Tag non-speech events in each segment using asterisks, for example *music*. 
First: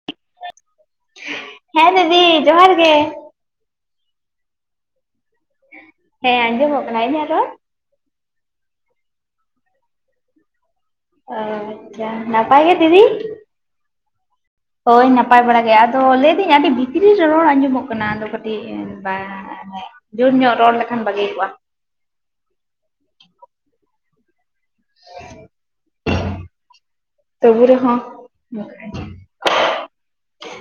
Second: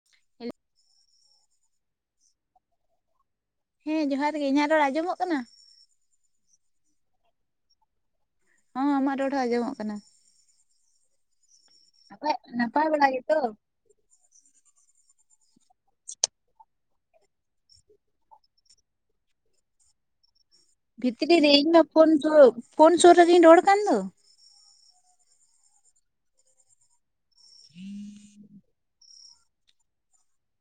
*inaudible* ᱦᱮᱸ ᱫᱤᱫᱤ ᱡᱚᱦᱟᱨ ᱜᱮ᱾ ᱦᱮᱸ ᱡᱚᱦᱟᱨ ᱜᱮ ᱤᱧᱟᱹᱜ ᱨᱚᱲ ᱟᱸᱡᱚᱢᱚᱜ ᱠᱟᱱᱟ᱾ ᱦᱮᱸ ᱟᱡᱚᱢ ᱚᱜ ᱠᱟᱱᱟ᱾ ᱤᱧᱟᱹᱜ ᱨᱚᱲ ᱦᱚᱸ ᱟᱢᱟᱜ ᱨᱚᱲ ᱦᱚᱸ ᱟᱸᱢᱚᱜ ᱠᱟᱱᱟ᱾ ᱚ ᱟᱪᱷᱟ ᱱᱟᱯᱟᱭ ᱜᱮ ᱫᱤᱫᱤ? ᱦᱳᱭ ᱱᱟᱯᱟᱭ ᱵᱟᱲᱟ ᱜᱮ ᱟᱫᱚ ᱞᱟᱹᱭ ᱟᱫᱤᱧ ᱟᱹᱰᱤ ᱵᱷᱤᱛᱨᱤ ᱨᱮ ᱨᱚᱲ ᱟᱸᱡᱚᱢᱚᱜ ᱠᱟᱱᱟ ᱟᱫᱚ ᱠᱟᱹᱴᱤᱡ ᱵᱟᱝ ᱡᱳᱨ ᱧᱚᱜ ᱨᱚᱲ ᱞᱮᱠ ᱵᱷᱤᱛᱨᱤ ᱨᱮ ᱤᱧᱢᱟ ᱯᱷᱳᱱ ᱯᱷᱳᱱ ᱥᱳᱨ ᱨᱮᱜᱤᱧ ᱨᱚᱲ ᱠᱟᱱ ᱫᱚ ᱛᱚᱵᱦᱤ ᱨᱮ ᱦᱚᱸ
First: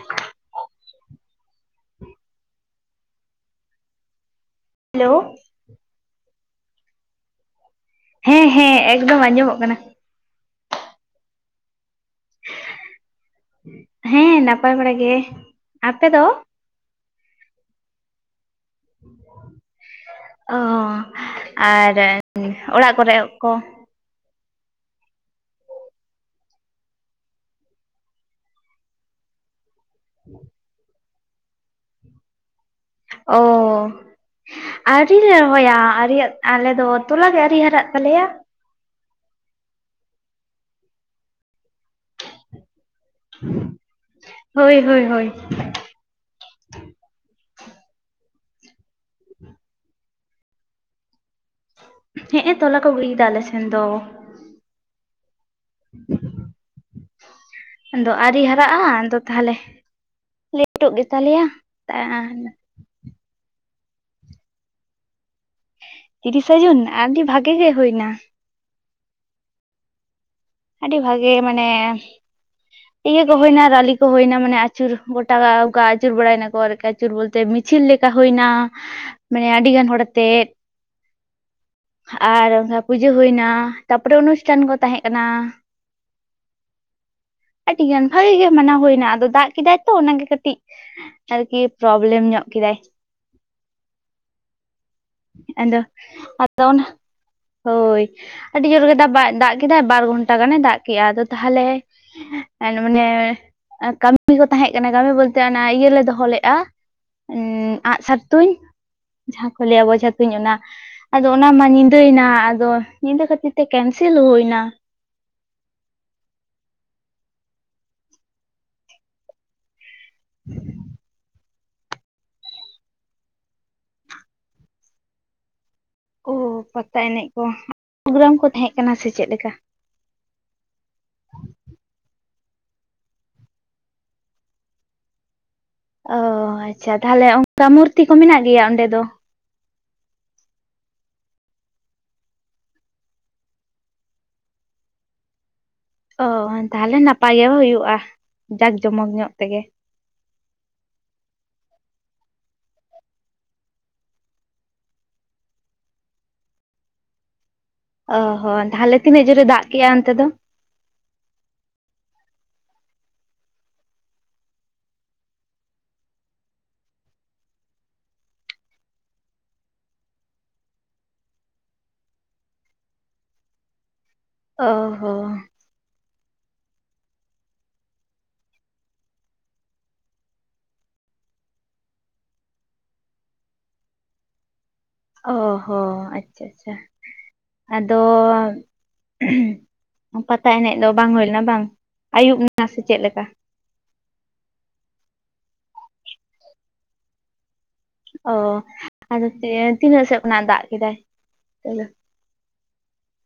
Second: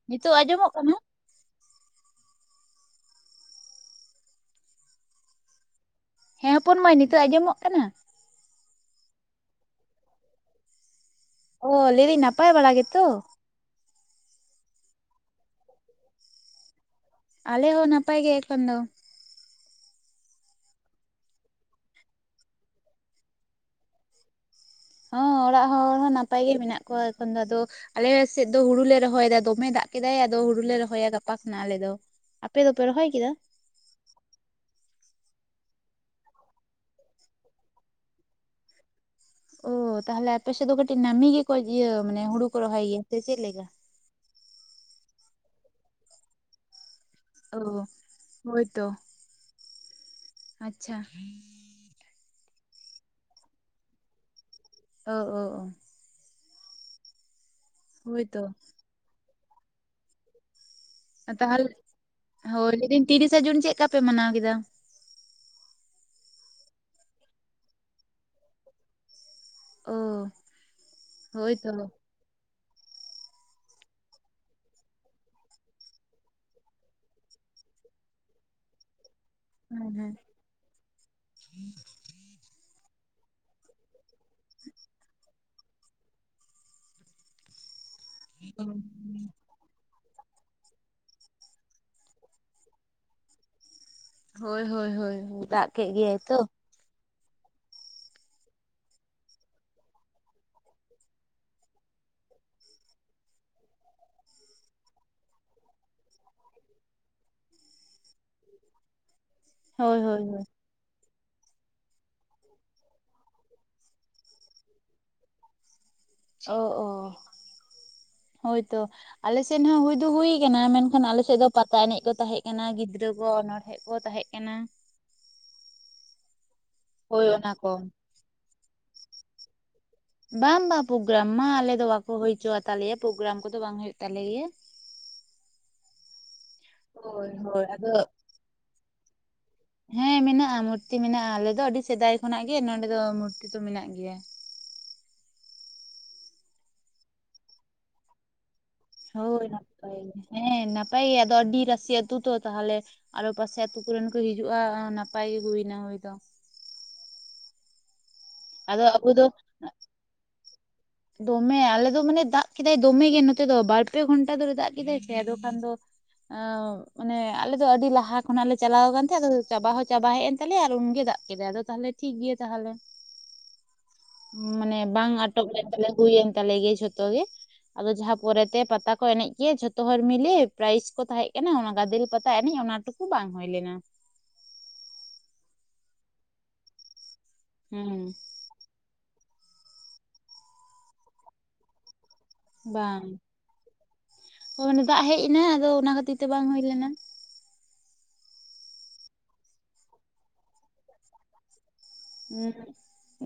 ᱱᱤᱛᱚᱜ ᱟᱸᱡᱚᱢᱚᱜ ᱠᱟᱱᱟ ᱾ ᱦᱮᱞᱳ ᱦᱮᱸ ᱦᱚᱯᱚᱱ ᱢᱟᱹᱭ ᱱᱤᱛᱚᱜ ᱟᱸᱡᱚᱢᱚᱜ ᱠᱟᱱᱟ᱾ ᱦᱮᱸ ᱦᱮᱸ ᱮᱠᱫᱚᱢ ᱟᱸᱡᱚᱢᱚᱜ ᱠᱟᱱᱟ᱾ ᱚ ᱞᱟᱹᱭ ᱫᱟᱹᱧ ᱱᱟᱯᱟᱭ ᱵᱟᱲᱟ ᱜᱮ ᱛᱚ᱾ ᱦᱮᱸ ᱱᱟᱯᱟᱭ ᱵᱟᱲᱟ ᱜᱮ ᱟᱯᱮ ᱫᱚ? ᱟᱞᱮ ᱦᱳ ᱱᱟᱯᱟᱭ ᱜᱮ ᱮᱠᱷᱚᱱ ᱫᱚ᱾ ᱚ ᱟᱨ ᱚᱲᱟᱜ ᱠᱚᱨᱮᱜ ᱠᱚ᱾ ᱦᱚᱸ᱾ ᱚᱲᱟᱜ ᱦᱚᱲ ᱦᱚᱸ ᱱᱟᱯᱟᱭ ᱜᱮ ᱢᱮᱱᱟᱜ ᱠᱚᱣᱟ ᱮᱠᱷᱚᱱ ᱫᱚ ᱟᱫᱚ ᱟᱞᱮ ᱥᱮᱫ ᱫᱚ ᱦᱩᱲᱩ ᱞᱮ ᱨᱚᱦᱚᱭᱮᱫᱟ ᱫᱚᱢᱮ ᱫᱟᱜ ᱠᱮᱫᱟᱭ ᱟᱫᱚ ᱦᱩᱲᱩ ᱞᱮ ᱨᱚᱦᱚᱭᱟ ᱜᱟᱯᱟ ᱠᱷᱱᱟᱜ ᱟᱞᱮ ᱫᱚ ᱟᱯᱮ ᱫᱚᱯᱮ ᱨᱚᱦᱚᱭ᱾ ᱠᱮᱫᱟ? ᱚ..... ᱟᱣᱨᱤᱞᱮ ᱨᱚᱦᱚᱭᱟ ᱟᱨᱤᱭᱟᱜ ᱟᱞᱮ ᱫᱚ ᱛᱚᱞᱟ ᱜᱮ ᱟᱹᱨᱤ ᱦᱟᱨᱟᱜ ᱛᱟᱞᱮᱭᱟ᱾ ᱚ ᱛᱟᱦᱚᱞᱮ ᱟᱯᱮᱥᱮᱫ ᱫᱚ ᱠᱟᱹᱴᱤᱡ ᱱᱟᱹᱢᱤ ᱜᱮᱠᱚ ᱤᱭᱟᱹ ᱢᱟᱱᱮ ᱦᱩᱲᱩ ᱠᱚ ᱨᱚᱦᱚᱭ ᱜᱮᱭᱟ ᱥᱮ ᱪᱮᱫᱮ ᱞᱮᱠᱟ? ᱦᱳᱭ ᱦᱳᱭ ᱦᱳᱭ᱾ ᱚ ᱦᱳᱭ ᱛᱚ᱾ ᱟᱪᱪᱷᱟ᱾ ᱦᱮᱸᱜ ᱮ ᱛᱚᱞᱟ ᱠᱚ ᱜᱩᱲᱤᱭᱮᱫᱟ ᱟᱞᱮ ᱥᱮᱱ ᱫᱚ᱾ ᱳ ᱳ ᱳ *unintelligible* ᱟᱫᱚ ᱟᱹᱣᱨᱤ ᱦᱳᱭᱛᱚ ᱦᱟᱨᱟᱜᱼᱟ ᱟᱫᱚ ᱛᱟᱦᱞᱮ᱾ ᱞᱮᱟᱹᱴᱩᱜ ᱜᱮ ᱛᱟᱞᱮᱭᱟ᱾ ᱛᱟᱦᱚᱞᱮ ᱦᱳᱭ ᱞᱟᱹᱭᱫᱟᱹᱧ ᱛᱤᱨᱤᱥᱟ ᱡᱩᱱ ᱪᱮᱫ ᱠᱟ ᱯᱮ ᱢᱟᱱᱟᱣ ᱠᱮᱫᱟ᱾ ᱛᱤᱨᱤᱥᱟ. ᱡᱩᱱ ᱟᱹᱰᱤ ᱵᱷᱟᱜᱮ ᱜᱮ ᱦᱩᱭᱱᱟ᱾ ᱳᱻ ᱟᱹᱰᱤ ᱵᱷᱟᱜᱮ ᱢᱮᱱᱟᱭᱟ᱾ *inaudible* ᱤᱭᱟᱹ ᱠᱚ ᱦᱩᱭᱱᱟ ᱨᱟᱹᱞᱤ ᱠᱚ ᱦᱩᱭᱱᱟ ᱢᱟᱱᱮ ᱟᱹᱪᱩᱨ ᱜᱚᱴᱟ ᱚᱱᱠᱟ ᱟᱹᱪᱩᱨ ᱵᱟᱲᱟᱭᱮᱱᱟᱠᱚ ᱟᱨᱠᱤ ᱟᱹᱪᱩᱨ ᱵᱚᱞᱛᱮ ᱢᱤᱫ ᱪᱤᱫ ᱞᱮᱠᱟ ᱦᱩᱭᱱᱟ᱾ *inaudible* ᱢᱟᱱᱮ ᱟᱹᱰᱤ ᱦᱮᱸ ᱜᱟᱱ ᱦᱚᱲ ᱦᱮᱸ ᱟᱛᱮᱜ ᱟᱨ *unintelligible* ᱯᱩᱡᱟᱹ ᱦᱩᱭ ᱮᱱᱟ᱾ ᱛᱟᱯᱚᱨᱮ ᱚᱱᱩᱥᱴᱷᱟᱱ ᱠᱚ ᱛᱟᱦᱮᱸ ᱠᱟᱱᱟ᱾ ᱟᱹᱰᱤ ᱜᱟᱱ ᱵᱷᱟᱜᱤ ᱜᱮ ᱢᱟᱱᱟᱣ ᱦᱩᱭᱱᱟ ᱟᱫᱚ ᱫᱟᱜ ᱠᱮᱫᱟᱭ᱾ ᱛᱚ ᱚᱱᱟᱜᱮ ᱠᱟᱹᱴᱤᱡ ᱟᱨᱠᱤ ᱯᱨᱚᱵᱞᱮᱢ ᱧᱚᱜ ᱠᱮᱫᱟᱭ ᱦᱳᱭ ᱦᱳᱭ ᱦᱳᱭ *unintelligible* ᱫᱟᱜ ᱟᱫᱚ ᱠᱮᱫ ᱜᱮᱭᱟᱭ ᱛᱚ ᱟᱫᱚ ᱚᱱᱟ᱾ ᱦᱳᱭ ᱟᱹᱰᱤ ᱡᱳᱨ ᱜᱮ ᱫᱟ ᱫᱟᱜ ᱠᱮᱫᱟᱭ ᱵᱟᱨ ᱜᱷᱚᱱᱴᱟ ᱜᱟᱱᱮ ᱫᱟᱜ ᱠᱮ-ᱟ ᱟᱫᱚ ᱛᱟᱦᱚᱞᱮ ᱢᱟᱱᱮ ᱠᱟᱹᱢᱤ ᱠᱚ ᱛᱟᱦᱮᱸ ᱠᱟᱱᱟ ᱠᱟᱹᱢᱤ ᱵᱚᱞᱛᱮ ᱚᱱᱟ ᱤᱭᱟᱹ ᱞᱮ ᱫᱚᱦᱚ ᱞᱮᱼᱟ᱾ ᱟᱸᱜᱥᱟᱨ ᱛᱩᱧ ᱡᱟᱦᱟᱸᱠᱩ ᱞᱟᱹᱭᱟ ᱦᱳᱭ ᱵᱚᱡᱷᱟ ᱦᱳᱭ ᱛᱩᱧ ᱦᱳᱭ ᱚᱱᱟ᱾ ᱟᱫᱚ ᱚᱱᱟ ᱢᱟ ᱧᱤᱫᱟᱹᱭᱱᱟ ᱟᱫᱚ ᱧᱤᱫᱟᱹ ᱠᱷᱟᱹᱛᱤᱨ ᱛᱮ ᱠᱮᱱᱥᱮᱞ ᱦᱩᱭ ᱮᱱᱟ᱾ ᱚ ᱚ ᱦᱳᱭᱛᱚ ᱟᱞᱮᱥᱮᱱ ᱦᱚᱸ ᱦᱩᱭ ᱦᱩᱭ ᱠᱟᱱᱟ ᱢᱮᱱᱠᱷᱟᱱ ᱟᱞᱮᱥᱮᱫ ᱫᱚ ᱯᱟᱛᱟ ᱮᱱᱮᱡ ᱠᱚ ᱛᱟᱦᱮᱸ ᱠᱟᱱᱟ ᱜᱤᱫᱽᱨᱟᱹ ᱠᱚ ᱚᱱᱚᱬᱦᱮ ᱠᱚ ᱛᱟᱦᱮᱸ ᱠᱟᱱᱟ᱾ ᱳ ᱯᱟᱛᱟ ᱦᱳᱭ ᱮᱱᱮᱡ ᱠᱚ ᱚᱱᱟ ᱯᱨᱳᱜᱨᱟᱢ ᱠᱚ ᱛᱟᱦᱮᱸ ᱠᱟᱱᱟ ᱥᱮ ᱪᱮᱫ ᱞᱮᱠᱟ᱾ ᱵᱟᱝ ᱵᱟᱝ ᱯᱨᱳᱜᱨᱟᱢ ᱢᱟ ᱟᱞᱮ ᱫᱚ ᱵᱟᱠᱚ ᱦᱩᱭᱪᱚᱛᱟᱞᱮᱭᱟ ᱯᱨᱳᱜᱨᱟᱢ ᱠᱚᱫᱚ ᱵᱟᱝ ᱦᱩᱭᱩᱜ ᱛᱟᱞᱮ ᱜᱮᱭᱟ᱾ *inaudible* ᱚ ᱟᱪᱪᱷᱟ ᱛᱟᱦᱚᱞᱮ ᱦᱳᱭ ᱦᱳᱭ ᱚᱱᱠᱟ ᱟᱫᱚ ᱢᱩᱨᱛᱤ ᱠᱚ ᱢᱮᱱᱟᱜ ᱜᱮᱭᱟ ᱚᱸᱰᱮ ᱫᱚ᱾ ᱦᱮᱸ ᱢᱮᱱᱟᱜᱼᱟ ᱢᱩᱨᱛᱤ ᱢᱮᱱᱟᱜᱼᱟ ᱟᱞᱮ ᱫᱚ ᱟᱹᱰᱤ ᱥᱮᱫᱟᱭ ᱠᱷᱚᱱᱟᱜ ᱜᱮ ᱱᱚᱰᱮ ᱫᱚ ᱢᱩᱨᱛᱤ ᱫᱚ ᱢᱮᱱᱟᱜ ᱜᱮᱭᱟ᱾ ᱚ ᱛᱟᱦᱚᱞᱮ ᱱᱟᱯᱟᱭ ᱜᱮ ᱦᱩᱭᱩᱜᱼᱟ᱾ ᱡᱟᱠ ᱡᱚᱢᱚᱜ᱾ ᱦᱳᱭ ᱱᱟᱯᱟᱭ ᱜᱮ ᱦᱮᱸ ᱱᱟᱯᱟᱭ ᱜᱮ ᱟᱫᱚ ᱟᱹᱰᱤ ᱨᱟᱥᱤ ᱟᱹᱛᱩ ᱛᱚ ᱛᱟᱦᱚᱞᱮ᱾ ᱟᱨᱚ ᱯᱟᱥᱮ ᱟᱛᱩ ᱠᱚᱨᱮᱱ ᱠᱚ ᱦᱤᱡᱩᱜᱼᱟ ᱱᱟᱯᱟᱭ ᱦᱩᱭᱱᱟ ᱦᱳᱭ ᱫᱚ᱾ ᱚ ᱦᱚᱸᱚ ᱟᱫᱚ ᱛᱟᱦᱚᱞᱮ ᱟᱵᱚ ᱫᱚ ᱛᱤᱱᱟᱹᱜ ᱡᱳᱨᱮ ᱫᱟᱜ ᱠᱮᱫᱮᱜᱼᱟ ᱚᱱᱛᱮ ᱫᱚ᱾ ᱫᱚᱢᱮ ᱟᱞᱮ ᱫᱚ ᱢᱟᱱᱮ ᱫᱟᱜ ᱠᱮᱫᱟᱭ ᱫᱚᱢᱮ ᱜᱮ ᱱᱚᱛᱮ ᱫᱚ ᱵᱟᱨ-ᱯᱮ ᱜᱷᱚᱱᱴᱟ ᱫᱷᱚᱨᱮ ᱫᱟᱜ ᱠᱮᱫᱟᱭ ᱥᱮ ᱟᱫᱚ ᱠᱷᱟᱱ ᱫᱚ᱾ *unintelligible* ᱢᱟᱱᱮ ᱟᱞᱮᱫ ᱫᱚ ᱟᱹᱰᱤ ᱞᱟᱦᱟ ᱠᱷᱚᱱᱟᱜ ᱞᱮ ᱪᱟᱞᱟᱣ ᱟᱠᱟᱱ ᱛᱟᱦᱮᱸᱫ ᱟᱫᱚ ᱪᱟᱵᱟ ᱦᱚᱸ ᱪᱟᱵᱟ ᱦᱮᱡ ᱮᱱ ᱛᱟᱞᱮᱭᱟ ᱟᱨ ᱩᱱᱜᱮ ᱫᱟᱜ᱾ ᱠᱮᱫᱟᱭ ᱟᱫᱚ ᱛᱟᱦᱚᱞᱮ ᱴᱷᱤᱠ ᱜᱮᱭᱟ ᱛᱟᱦᱚᱞᱮ ᱚ ᱢᱟᱱᱮ ᱵᱟᱝ ᱦᱚᱸ ᱟᱴᱚᱠ ᱞᱮ᱾ ᱛᱟᱦᱚᱞᱮ ᱦᱩᱭᱮᱱ ᱛᱟᱞᱮ ᱜᱮᱭᱟ ᱡᱷᱚᱛᱚ ᱜᱮ᱾ ᱟᱫᱚ ᱡᱟᱦᱟᱸ ᱯᱚᱨᱮᱛᱮ ᱯᱟᱛᱟ ᱠᱚ ᱮᱱᱮᱡ ᱜᱮ ᱡᱷᱚᱛᱚ ᱦᱚᱲ ᱢᱤᱞᱮ ᱯᱨᱟᱭᱤᱡᱽ ᱠᱚ ᱛᱟᱦᱮᱸ ᱠᱟᱱᱟ ᱚᱱᱟ ᱜᱟᱫᱮᱞ ᱯᱟᱛᱟ ᱮᱱᱮᱡ ᱚᱱᱟ ᱴᱩᱠᱩ᱾ ᱠᱩ ᱵᱟᱝ ᱦᱩᱭ ᱞᱮᱱᱟ᱾ ᱚ ᱦᱚᱸ ᱟᱪᱪᱷᱟ ᱪᱷᱟ ᱟᱫᱚ᱾ ᱦᱩᱸ ᱯᱟᱛᱟ ᱮᱱᱮᱡ ᱫᱚ ᱵᱟᱝ ᱦᱩᱭ ᱞᱮᱱᱟ ᱵᱟᱝ? ᱟᱹᱭᱩᱵ ᱮᱱᱟ ᱥᱮ ᱪᱮᱫ ᱵᱟᱝ ᱞᱮᱠᱟ ᱚᱱᱮ ᱫᱟᱜ ᱦᱮᱡ ᱮᱱᱟ ᱟᱫᱚ ᱚᱱᱟ ᱠᱷᱟᱹᱛᱤᱨ ᱛᱮ ᱵᱟᱝ ᱦᱩᱭ ᱞᱮᱱᱟ᱾ ᱚ ᱟᱫᱚ ᱛᱤᱱᱟᱹᱜ ᱥᱮᱫ ᱠᱷᱚᱱᱟᱜ ᱫᱟᱜ ᱠᱮᱫᱟᱭ ᱛᱚ᱾ ᱦᱩᱸ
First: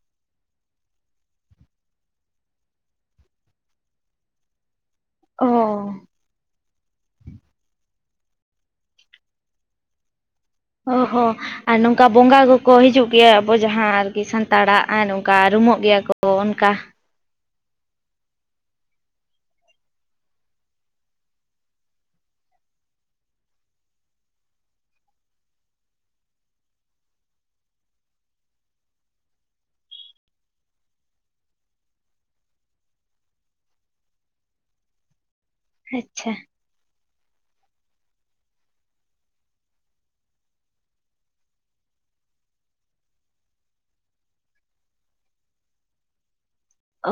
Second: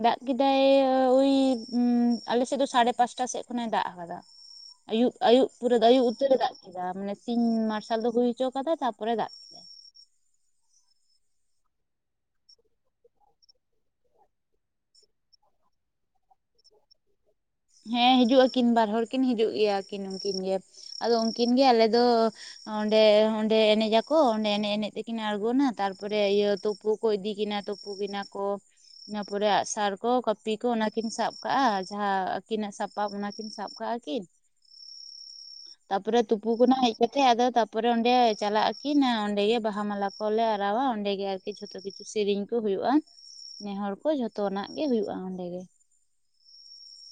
ᱫᱟᱜ ᱠᱮᱫᱟᱭ ᱳᱭ ᱟᱞᱮᱥᱮᱫ ᱫᱚ ᱥᱟᱲᱮ ᱯᱟᱸᱪᱴᱟ ᱥᱮᱫ ᱠᱷᱚᱱ ᱮ ᱫᱟᱜ ᱟᱠᱟᱫᱟ᱾ ᱟᱭᱩᱵ ᱟᱭᱩᱵ ᱚ ᱯᱩᱨᱟᱹ ᱟᱭᱩᱵ ᱩᱛᱟᱹᱨᱮ ᱫᱟᱜ ᱠᱮᱫᱟ ᱢᱟᱱᱮ ᱥᱤᱧ ᱢᱟᱨᱥᱟᱞ ᱫᱚ ᱦᱩᱭ ᱦᱚᱪᱚ ᱠᱟᱫᱟ ᱛᱟᱯᱚᱨᱮ ᱫᱟᱜ ᱠᱮᱫᱟ᱾ ᱚ ᱦᱚᱸ ᱟᱨ ᱱᱚᱝᱠᱟ ᱵᱚᱸᱜᱟ ᱠᱚᱠᱚ ᱦᱤᱡᱩᱜ ᱜᱮᱭᱟ, ᱟᱵᱚ ᱡᱟᱦᱟᱸ ᱟᱨᱠᱤ ᱥᱟᱸᱛᱟᱲᱟᱜ ᱟᱨ ᱱᱚᱝᱠᱟ ᱨᱩᱢᱩᱜ ᱜᱮᱭᱟ ᱠᱚ᱾ ᱚᱱᱠᱟ ᱦᱮᱸ ᱦᱤᱡᱩᱜ ᱟᱹᱠᱤᱱ ᱵᱟᱨ ᱦᱚᱲ ᱠᱤᱱ ᱦᱤᱡᱩᱜ ᱜᱮᱭᱟ ᱠᱤᱱ ᱩᱱᱠᱤᱱ ᱜᱮ᱾ ᱟᱫᱚ ᱩᱱᱠᱤᱱ ᱜᱮ ᱟᱞᱮ ᱫᱚ᱾ ᱚᱸᱰᱮ ᱚᱸᱰᱮ ᱮᱱᱮᱡ ᱟᱠᱚ ᱚᱸᱰᱮ ᱮᱱᱮᱡ ᱮᱱᱮᱡ ᱛᱮᱠᱤᱱ ᱟᱬᱜᱚᱱᱟ ᱛᱟᱨᱯᱚᱨᱮ ᱤᱭᱟᱹ ᱛᱩᱯᱩ᱾ ᱠᱚ ᱤᱫᱤ ᱠᱤᱱᱟ ᱛᱩᱯᱩ ᱠᱤᱱᱟ ᱠᱚ ᱤᱱᱟᱹ ᱯᱚᱨᱮ ᱟᱜᱥᱟᱨ ᱠᱚ ᱠᱟᱹᱯᱤ ᱠᱚ ᱚᱱᱟ ᱠᱤᱱ ᱥᱟᱵ᱾ ᱠᱟᱜᱼᱟ ᱡᱟᱦᱟᱸ ᱟᱹᱠᱤᱱᱟᱜ ᱥᱟᱯᱟᱵ ᱚᱱᱟ ᱠᱤᱱ ᱥᱟᱵ ᱠᱟᱜᱼᱟ ᱠᱤᱱ᱾ ᱛᱟᱯᱚᱨᱮ ᱟᱪᱪᱷᱟ ᱛᱩᱯᱩ ᱠᱚᱱᱟᱭ᱾ ᱠᱟᱛᱮ ᱟᱫᱚ ᱛᱟᱯᱚᱨᱮ ᱚᱸᱰᱮ ᱪᱟᱞᱟᱜ ᱟᱠᱤᱱᱟ, ᱚᱸᱰᱮ ᱜᱮ ᱵᱟᱦᱟ ᱢᱟᱞᱟ ᱠᱚᱞᱮ ᱟᱨᱟᱣᱟ ᱚᱸᱰᱮ ᱜᱮ ᱟᱨᱠᱤ᱾ ᱡᱷᱚᱛᱚ ᱠᱤᱪᱷᱩ ᱥᱮᱨᱮᱧ ᱠᱚ ᱦᱩᱭᱩᱜᱼᱟ, ᱱᱮᱦᱚᱨ ᱠᱚ ᱡᱷᱚᱛᱚᱱᱟᱜ ᱜᱮ ᱦᱩᱭᱩᱜᱼᱟ, ᱚᱸᱰᱮ ᱜᱮ᱾